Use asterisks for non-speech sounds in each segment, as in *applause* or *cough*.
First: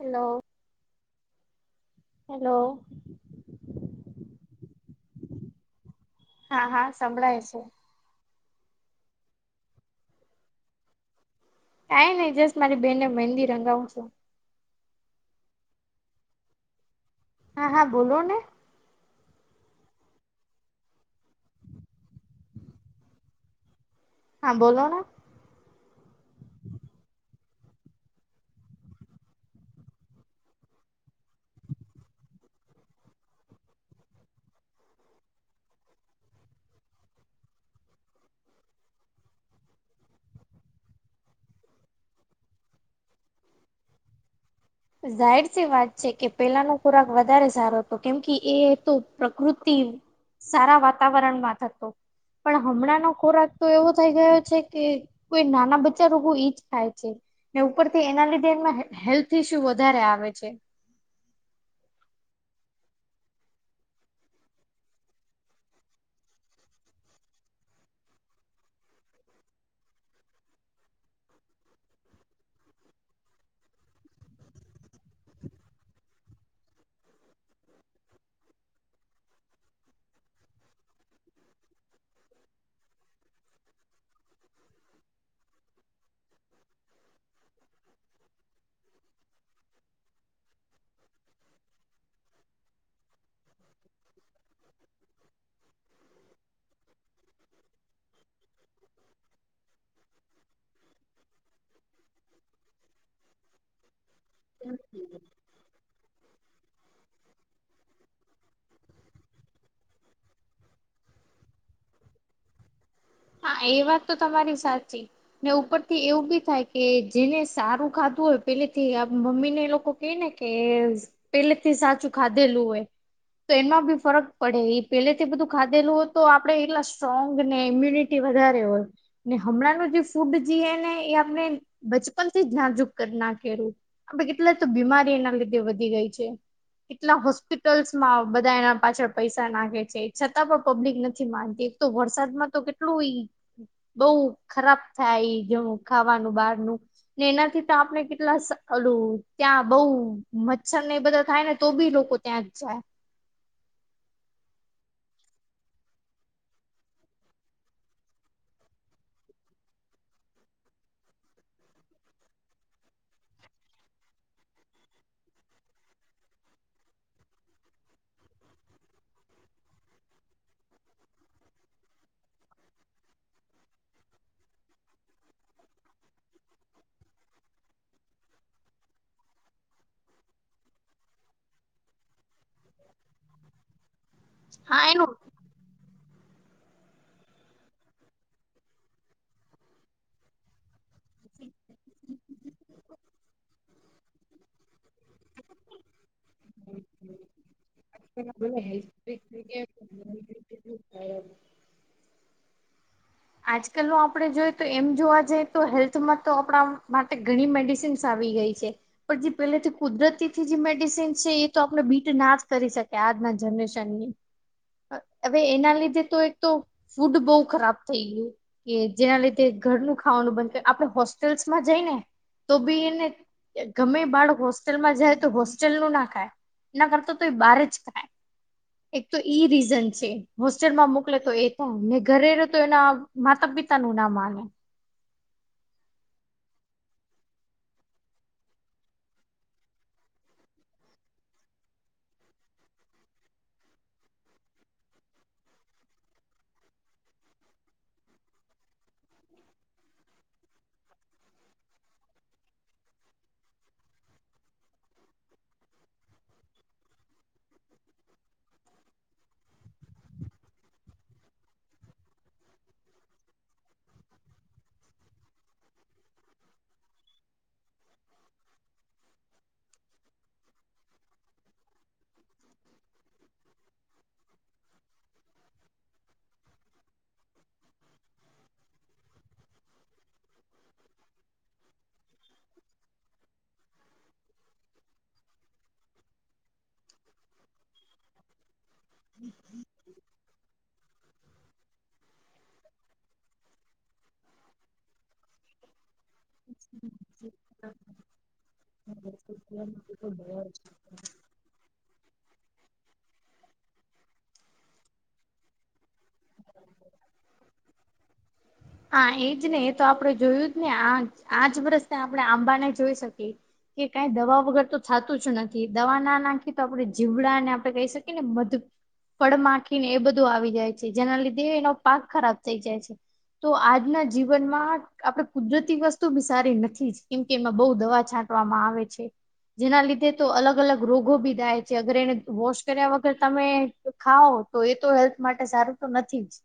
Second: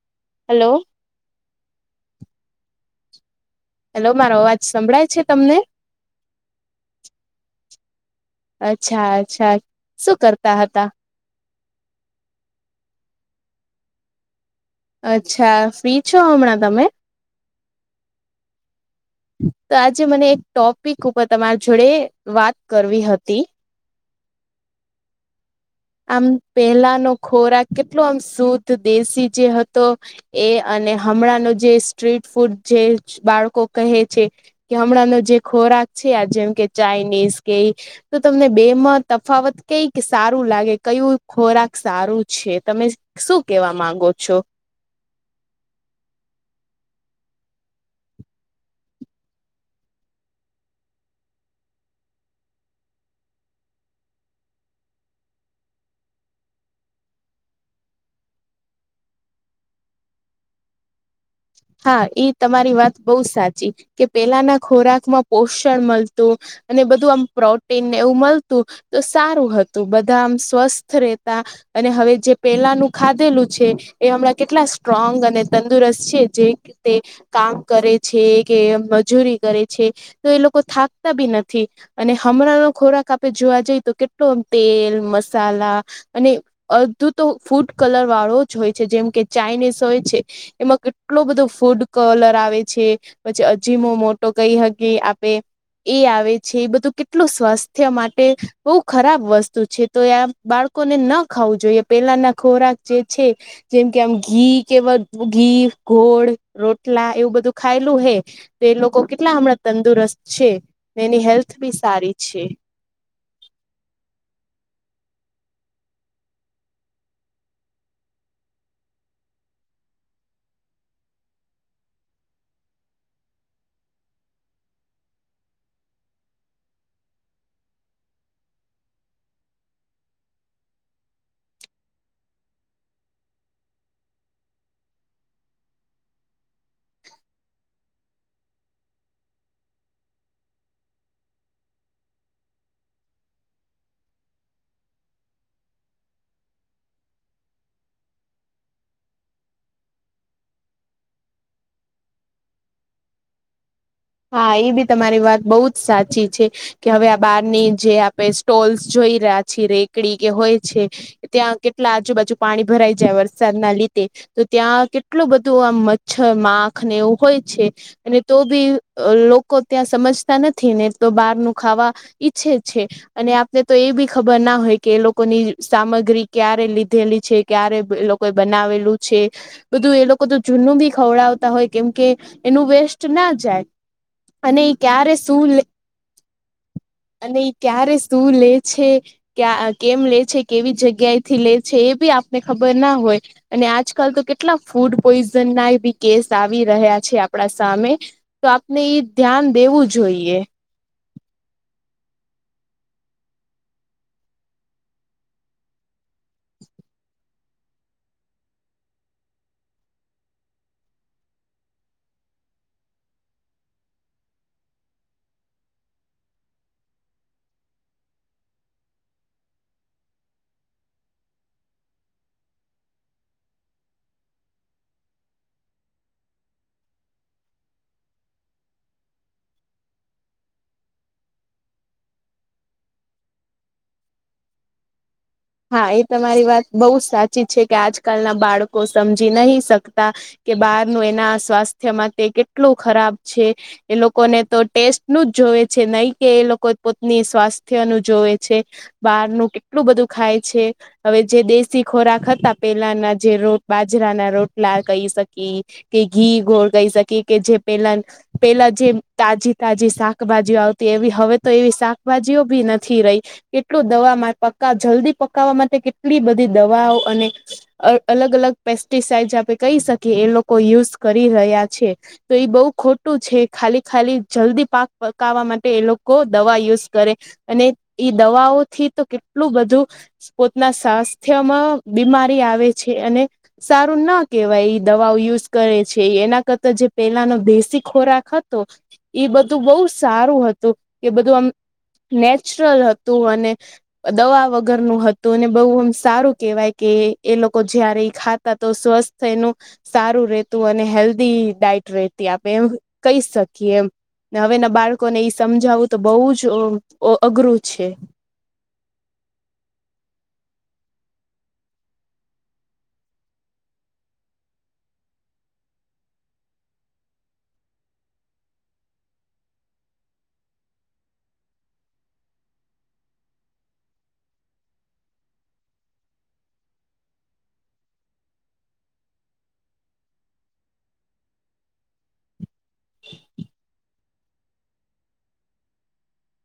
Hello hello hello hello મારો અવાજ સંભળાય છે તમને? હા હા સંભળાય છે. અચ્છા અચ્છા શું કરતા હતા? કઈ નઈ જસ્ટ મારી બેનને મહેંદી રંગાવું છું. અચ્છા ફ્રી છો હમણાં તમે? હા હા બોલો ને તો આજે મને એક ટોપિક ઉપર તમારી જોડે વાત કરવી હતી. હા બોલો આમ પહેલાનો ખોરાક કેટલો આમ શુદ્ધ દેશી જે હતો એ અને હમણાંનો જે સ્ટ્રીટ ફૂડ જે બાળકો કહે છે. કે હમણાંનો જે ખોરાક છે જેમ કે ચાાઈનીઝ કે તો તમને બે માં તફાવત કઈક સારું લાગે કયું ખોરાક સારું છે? તમે શું કેવા માંગો છો? જાહીર છે વાત છે કે પેલાનો ખોરાક વધારે સારો હતો કેમ કે એ હતો પ્રકૃતિ સારા વાતાવરણમાં થતો પણ હમણાંનો ખોરાક તો એવો થઈ ગયો છે કે કોઈ નાના બચ્ચા રોગો ઈજ થાય છે ને ઉપરથી એના લીધે એ હેલ્થ શું વધારે આવે છે. હા ઈ તમારી વાત બહુ સાચી કે પેલાના ખોરાક માં પોષણ મળતું અને બધું આમ પ્રોટીન એવું મળતું તો સારું હતું બધા આમ સ્વસ્થ રહેતા અને હવે જે પેલાનું ખાધેલું છે એ હમણાં કેટલા સ્ટ્રોંગ અને તંદુરસ્ત છે. જે રીતે કામ કરે છે કે મજૂરી કરે છે. તો એ લોકો થાકતા બી નથી. અને હમણાંનોો ખોરાક આપણે જોવા જઈએ તો કેટલોમ તેલ મસાલા અને અડધું તો ફૂડ કલર વાળો જ હોય છે જેમ કે ચાાઈનીઝ હોય છે એમાં એટલો બધો ફૂડ કલર આવે છે પછી અજીમો મોટો કઈ હકી આપે એ આવે છે એ બધું કેટલું સ્વાસ્થ્ય માટે બહુ ખરાબ વસ્તુ છે તો આ બાળકોને ન ખાવું જોઈએ પેલાના ખોરાક જે છે જેમ કે આમ ઘી કે ઘી ઘોળ રોટલા એવું બધું ખાયલું હે તો એ લોકો કેટલા હમણાં તંદુરસ્ત છે એની હેલ્થ બી સારી છે. હા એ વાત તો તમારી સાચી. ને ઉપર થી એવું બી થાય કે જેને સારું ખાધું હોય પેલેથી મમ્મી ને લોકો એ ને કે પેલેથી સાચું ખાધેલું હોય તો એમાં બી ફરક પડે એ પેલેથી બધું ખાધેલું હોય તો આપડણે એટલા સ્ટ્રોંગ ને ઇમ્યુનિટી વધારે હોય ને હમણાં ન જે ફૂડ જે એ ને એ આપણે બચપનથી નાજુક નાખું આપ કેટલા તો બીમારી એના લીધે વધી ગઈ છે કેટલા હોસ્પિટલ્સ બધા એના પાછળ પૈસા નાખે છે છતાં પણ પબ્લિક નથી માનતી એક તો વરસાદ માં તો કેટ એટલું બઉ ખરાબ થાય જેું ખાવાનું બહારનું ને એનાથી તો આપણે કેટલા ઓલું ત્યાં બઉ મચ્છર ને એ બધા થાય ને તો બી લોકો ત્યા જાય હા એ બી તમારી વાત બહુ જ સાચી છે. કે હવે આ બહારની જે આપણે સ્ટોલ્સ જોઈ રહ્યા છીએ રેકડી કે હોય છે. ત્યાં કેટલા આજુબાજુ પાણી ભરાઈ જાય વરસાદ ના લીધે તો ત્યાં કેટલું બધું આમ મચ્છર માખ ને એવું હોય છે, અને તો બી અ લોકો ત્યાં સમજતા નથી ને તો બહારનું ખાવા ઈચ્છે છે. અને આપને તો એ બી ખબર ના હોય કે એ લોકોની સામગ્રી ક્યારે લીધેલી છે. ક્યારે એ લોકોએ બનાવેલું છે. બધું એ લોકો તો જૂનું બી ખવડાવતા હોય કેમકે એનું વેસ્ટ ના જાય અને એ હા ક્યારે એનું શું લે અને *unintelligible* એઈ ક્યારે સુું લે છે કે આ કેમ લે છે, કેવી જગ્યાએથી લે છે, એ બી આપને ખબર ના હોય અને આજકાલ તો કેટલા ફૂડ પોઈઝનનાય બી કેસ આવી રહ્યા છે આપડા સા જોઈએ *inaudible* આજકાલનું આપણે જોઈએ તો એમ જોવા જઈએ તો હેલ્થમાં તો આપણા માટે ઘણી મેડિસિન સીન્સ આવી ગઈ છે, પણ જે પેહલેથી કુદરતીથી જે મેડિસન છે એ તો આપણે બીટ ના જ કરી શક એ આજના જનરેશનની. હવે એના લીધે તો એક તો ફૂડ બહુ ખરાબ થઈ ગયું. કે જેના લીધે ઘરનું ખાવાનું બંધ કર. આપણે હોસ્ટેલ્સમાં જઈને તો ભી એને ગમે બાળક હોસ્ટેલમાં જાય તો હોસ્ટેલનું ન ખાય એના કરતા તો એ બાર જ ખાઇ. એક તો ઈ રીઝન છે. હોસ્ટેલમાં મોકલે તો એ થાય, ને ઘરે તો એના માતા પિતાનું ના માને. હા! એ તમારી વાત બહુ જ સાચી છે, કે આજકાલના બાળકો સમજી નહી શકતા કે બહારનું એના સ્વાસ્થ્ય માટે કેટલુ ખરાબ છે. એ લોકોને તો ટેસ્ટનું જ જોવે છે, નહી કે એ લોકો પોતની સ્વાસ્થ્યનું જોવે છે બહારનું કેટલું બધું ખાય છે. હવે જે દેશી ખોરાક હતા પેલાના જે રોટ બાજરાના રોટલા કહી શકીએ કે ઘી ગોળ કહી શકીએ કે જે પહેલાં પેહલા જે તાજી તાજી શાકભાજીઓ આવતી, એવી હવે તો એવી શાકભાજીઓ બી નથી રહી કેટલું દવામાં પકાવ જલ્દી પકાવવા માટે કેટલી બધી દવાઓ અને અ અલગ અલગ પેસ્ટિસાઈજ આપે કહી શકીએ એ લોકો યુઝ કરી રહ્યા છે. તો એ બહુ ખોટું છે. ખાલી ખાલી જલ્દી પાક પકાવા માટે એ લોકો દવા યુઝ કરે અને ઈ દવાઓથી તો કેટલું બધું પોતના સ્વાસ્થ્યમાં બીમારી આવે છે અને સારું ન કેહેવાય એ દવાઓ યુઝ કરે છે. એના કરતા જે પેલાનો દેશી ખોરાક હતો એ બધું બઉ સ સારું હતું. એ બધું આમ નેચરલ હતું અને દવા વગરનું હતું અને બહુ એમ સારું કહેવાય કે એ લોકો જયારે ઇ ખાતા તો સ્વસ્થ એનું સારું રહેતું, અને હેલ્ધી ડાયટ રહેતી આ બે એમ કહી શકીએ એમ. ને હવેના બાળકોને એ સમજાવું તો બહુ જ અ અ અઘરું છે. હા, એ જ ને. એ તો આપડે જોયું જ ને. આ આજ વરસ આપડણે આંબાનાય જોઈ શકીએ. કે કંઈ દવા વગર તો થતું જ નથી. દવા ના નાખી તો આપણે જીવડાને આપડે કહી શકીએ ને મધ ફળ માખીને એ બધું આવી જાય છે, જેના લીધે એનો પાક ખરાબ થઈ જાય છે. તો આજના જીવનમાં આપડે કુદરતી વસ્તુ બી સારી નથી જ. કેમ કે એમાં બઉ દવા છા ટવામાં આવે છે. જેના લીધે તો અલગ અલગ રોગો બી દાય છે અગર એને વોશ કર્યા વગર તમે ખાઓ, તો એ તો હેલ્થ માટે સારું તો નથી જ.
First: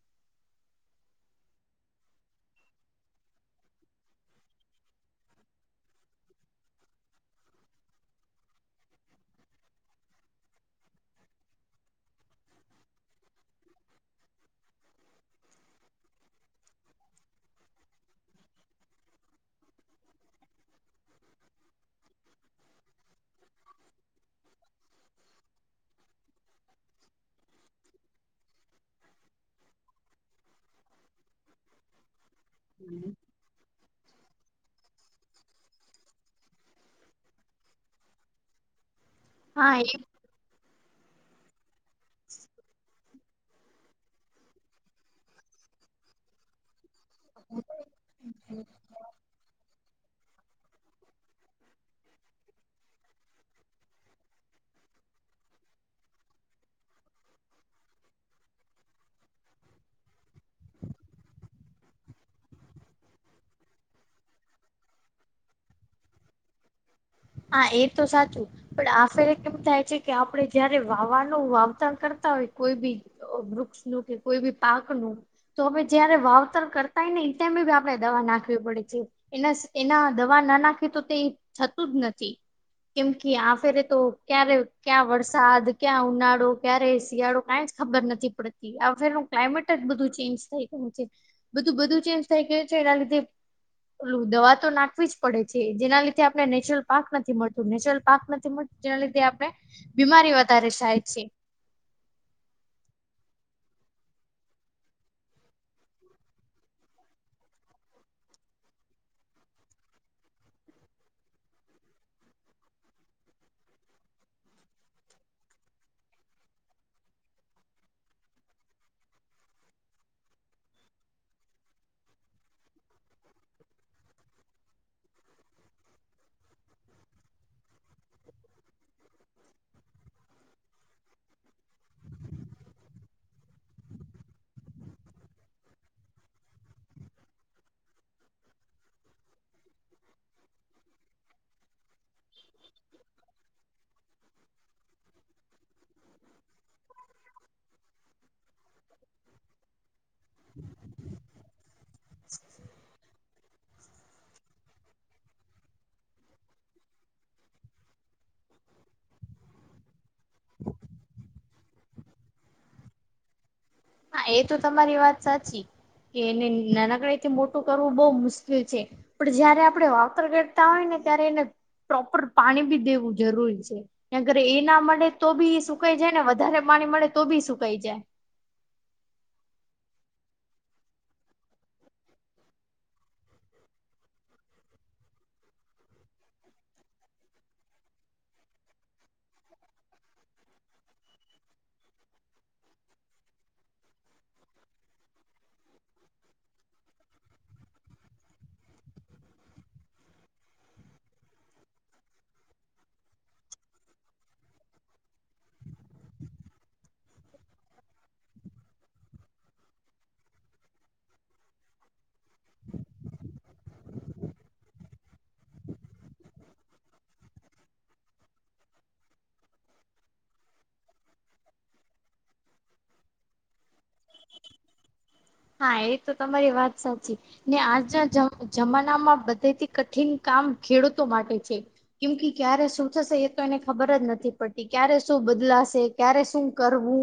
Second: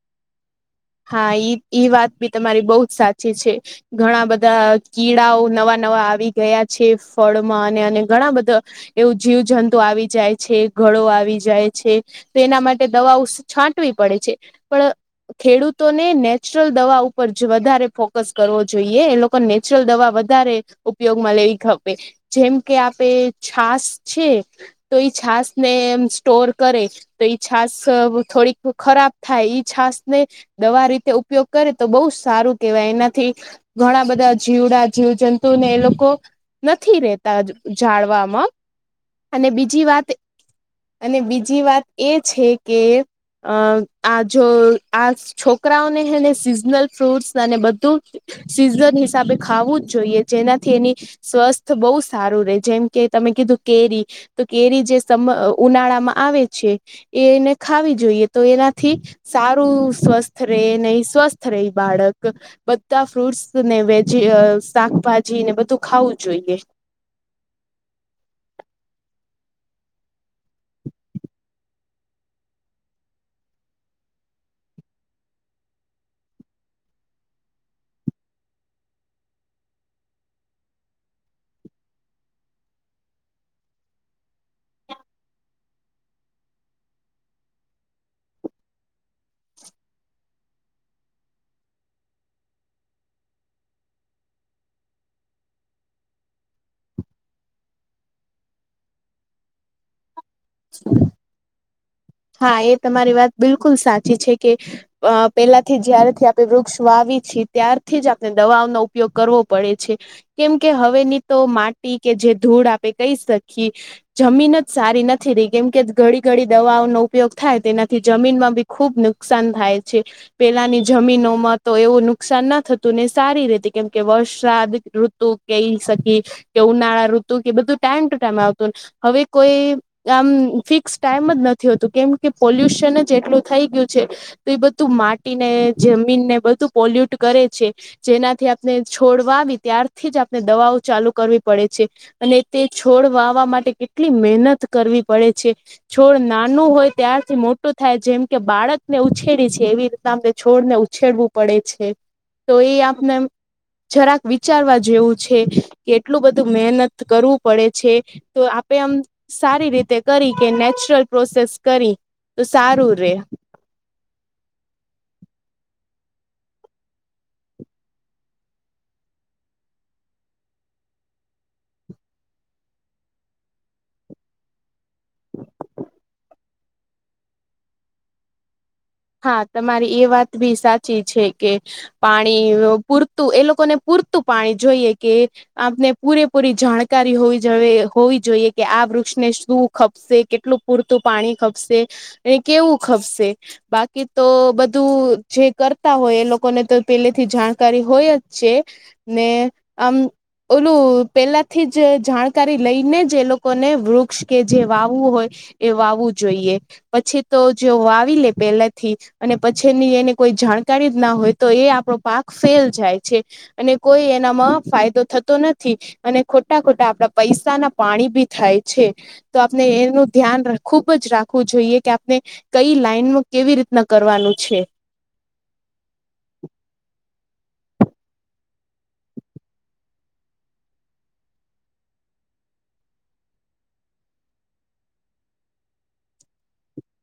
હા ઈ ઈ વાત બી તમારી બહુ જ સાચી છે. ઘણા બધા કીડાઓ નવા નવા આવી ગયા છે, ફળમાં અને અને ઘણા બધા એવું જીવજંતુ આવી જાય છે, ઘળો આવી જાય છે, તો એના માટે દવાઓ છાંટવી પડે છે. પણ ખેડૂતોને નેચરલ દવા ઉપર વધારે ફોકસ કરવો જોઈએ. એ લોકોને નેચરલ દવા વધારે ઉપયોગમાં લેવી ખપે. જેમ કે, આપે છાસ છે. તો એ છાસ ને એ સ્ટોર કરે તો ઈ છાસ થોડીક ખરાબ થાય ઈ છાસ ને દવા રીતે ઉપયોગ કરે તો બહુ સારું કેવાય એનાથી ઘણા બધા જીવડા જીવજંતુને એ લોકો નથી રહેેતા જાળવામાં. અને હા બીજી વાત. અને બીજી વાત એ છે કે, અ આ જો આ છોકરાઓને હેને સિઝનલ ફ્રૂટસ અને બધું સીઝન હિસાબે ખાવું જ જોઈએ, જેનાથી એની સ્વસ્થ બહુ સારું રે. જેમ કે, તમે કીધું કેરી તો કેરી જે સમ ઉનાળામાં આવે છે એને ખાવી જોઈએ તો એનાથી સાાર ું સ્વસ્થ ર નહીિ સ્વસ્થ ર બાળક બધા ફ્રૂટ્સ ને વેજી શાકભાજી ને બધું ખાવું જોઈએ હા એ તો સાચું પણ આફેરે કેમ થાય છે કે આપડે જયારે વાવાનું વાવતર કરતા હોય કોઈ બી વૃક્ષ ન કે કોઈ બી પાકનુંું તો આપે જયારે વાવેતર કરતાય ને તેમી આપડે દવા નાખવી પડે છે એના સ એના દવા ના નાખે તો તે થતું જ નથી. કેમ કે આ ફેરે તો ક્યારે ક્યા વરસાદ ક્યાં ઉનાળો ક્યારે શિયાળો કં ખબર નથી પડતી આ ફેરનું ક્લાઇમેટ જ બધું ચેન્જ થઈ ગયું છે બધું બધું ચેન્જ થઈ ગયું છે એના લીધે લું દવા તો નાખવી જ પડે છે જેના લીધે ને નેચરલ પાક નથી મળતું નેચરલ પાક નથી મળતું જેના લીે આપણે બીમારી વધારે થાય છે હા એ તમારી વાત બિલકુલ સાચી છે કે અ પેલાથી જ્યારથી આપણે વૃક્ષ વાવી છીએ ત્યારથી જ આપણે દવાઓનોો ઉપયોગ કરવો પડે છે કેમ કે હવેની તો માટી કે જે ધૂળ આપણે કહી શકીીએ જમીન જ સારી નથી રહી કેમ કે ઘડી ઘડી દવાઓ ન ઉપયોગ થાય તેનાથી જામીન માં બી ખૂબ નુકસાન થાય છે પેલાની જમીનોમાં તો એવું નુકસાન ના થતું ને સારી રેતી કેમ કે વરસાદ ઋતુ કઈ શકી કે ઉનાળા ઋતુ કે બધું ટાઈમ ટુ ટાઈમ આવતું હવે કોઈ આમ ફિક્સ ટાઈમ જ નથી હોતું. કેમ કે પોલ્યુશન જ એટલું થઈ ગીયું છે તો એ બધું માટી ને જમીન ને બધું પોલ્યુટ કરે છે. જેનાથી આપણે છોડ વાવી ત્યારથી જ આપણે દવાઓ ચાલુ કરવી પડે છે. અને તે છોડ વાવા માટે કેટલી મહેનત કરવી પડે છે છોડ નાનું હોય ત્યારથી મોટું થાય જેમ કે બાળકને ઉછેરી છે એવી રીતના અમને છોડને ઉછેરવું પડે છે. તો એ આપને એમ જરાક વિચારવા જેવું છે કે એટલું બધું મહેનત કરવું પડે છે તો આપે આમ સારી રીતે કરી કે નેચરલ પ્રોસેસ કરી તો સારું રે. હા, એ તો તમારી વાત સાચી. કે એને નાનકડે થી મોટું કરવું બઉવ મુશ્કેલ છે. પણ જયારે આપડણે વાપર કરતા હોય ને ત્યારે એને પ્રોપર પાણી બી દેવું જરૂરી છે. અગર એ ના મળે તો બી એ સુકાઈ જાય ને વધારે પાણી મળે તો બી સુકાઈ જાય હા, તમારી એ વાત બી સાચી છે કે પાણી પૂરતું એ લોકોને પૂરતું પાણી જોઈએ કે આપને પૂરેપૂરી જાણકારી હોવી જવે હોવી જોઈએ કે આ વૃક્ષને શું ખપશે કેટલું પૂરતું પાણી ખપશે અને કેવું ખપશે? બાકી તો બધું જે કરતા હોય એ લોકોને તો પેલેથી જાણકારી હોય જ છે. ને આમ ઓલું પેલાથી જ જાણકારી લઈને જ એ લોકોને વૃક્ષ કે જે વાવવું હોય એ વાવું જોઈએ પછી તો જો વાવી લે પેલાથી જ અને પછી એની એને કોઈ જાણકારી જ ના હોય તો એ આપણો પાક ફેલ જાય છે. અને કોઈ એનામાં ફાયદો થતો નથી. અને ખોટા ખોટા આપડા પૈસા ના પાણી ભી થાય છે. તો આપણે એનું ધ્યાન ખુબ જ રાખવું જોઈએ કે આપણે કઈ લાઈન કેવી રીતના કરવાનું છે. હા, એ તો તમારી વાત સાચી. ને આજના જમ જમાનામાં બધેથી કઠિન કામ ખેડૂતો માટે છે. કેમ કે ક્યારે શું થશે એ તો એને ખબર જ નથી પડતી ક્યારે શું બદલાશે? ક્યારે શું કરવું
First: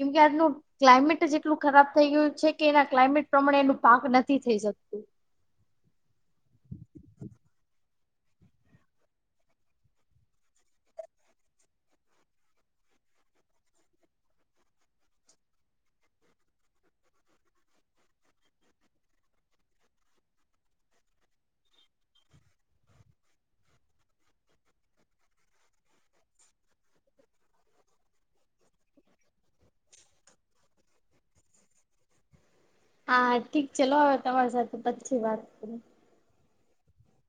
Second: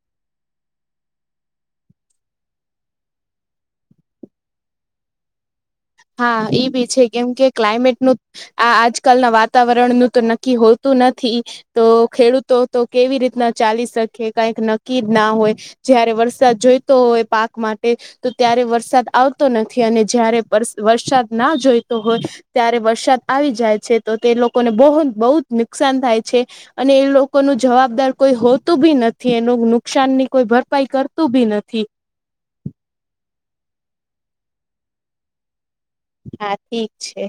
કેમ કે આજનું ક્લાઇમેટ જ એટલું ખરાબ થઈ ગયું છે. કે એના ક્લાઇમેટ પ્રમાણે એનું પાક નથી થઈ શકતું. હા, એ બી છે કેમ કે ક્લાયમેટ નું આ આજકાલના વાતાવરણનું તો નક્કી હોતું નથી. તો ખેડૂતો તો કેવી રીતના ચાલી શકે કઈક નક્કી જ ના હોય. જયારે વરસાદ જોઈતો હોય પાક માટે તો ત્યારે વરસાદ આવતો નથી અને જયારે વર્સ વરસાદ ના જોઈતો હોય ત્યારે વરસાદ આવી જાય છે તો તે લોકોને બહુ બહુ જ નુકસાન થાય છે. અને એ લોકો નો જવાબદાર કોઈ હોતું બી નથી એનું નુકસાન ની કોઈ ભરપાઈ કરતું બી નથી. હા, હા ઠીક છે લો હવે તમારી સાથે પછી વાત કરું. હા, ઠીક છે.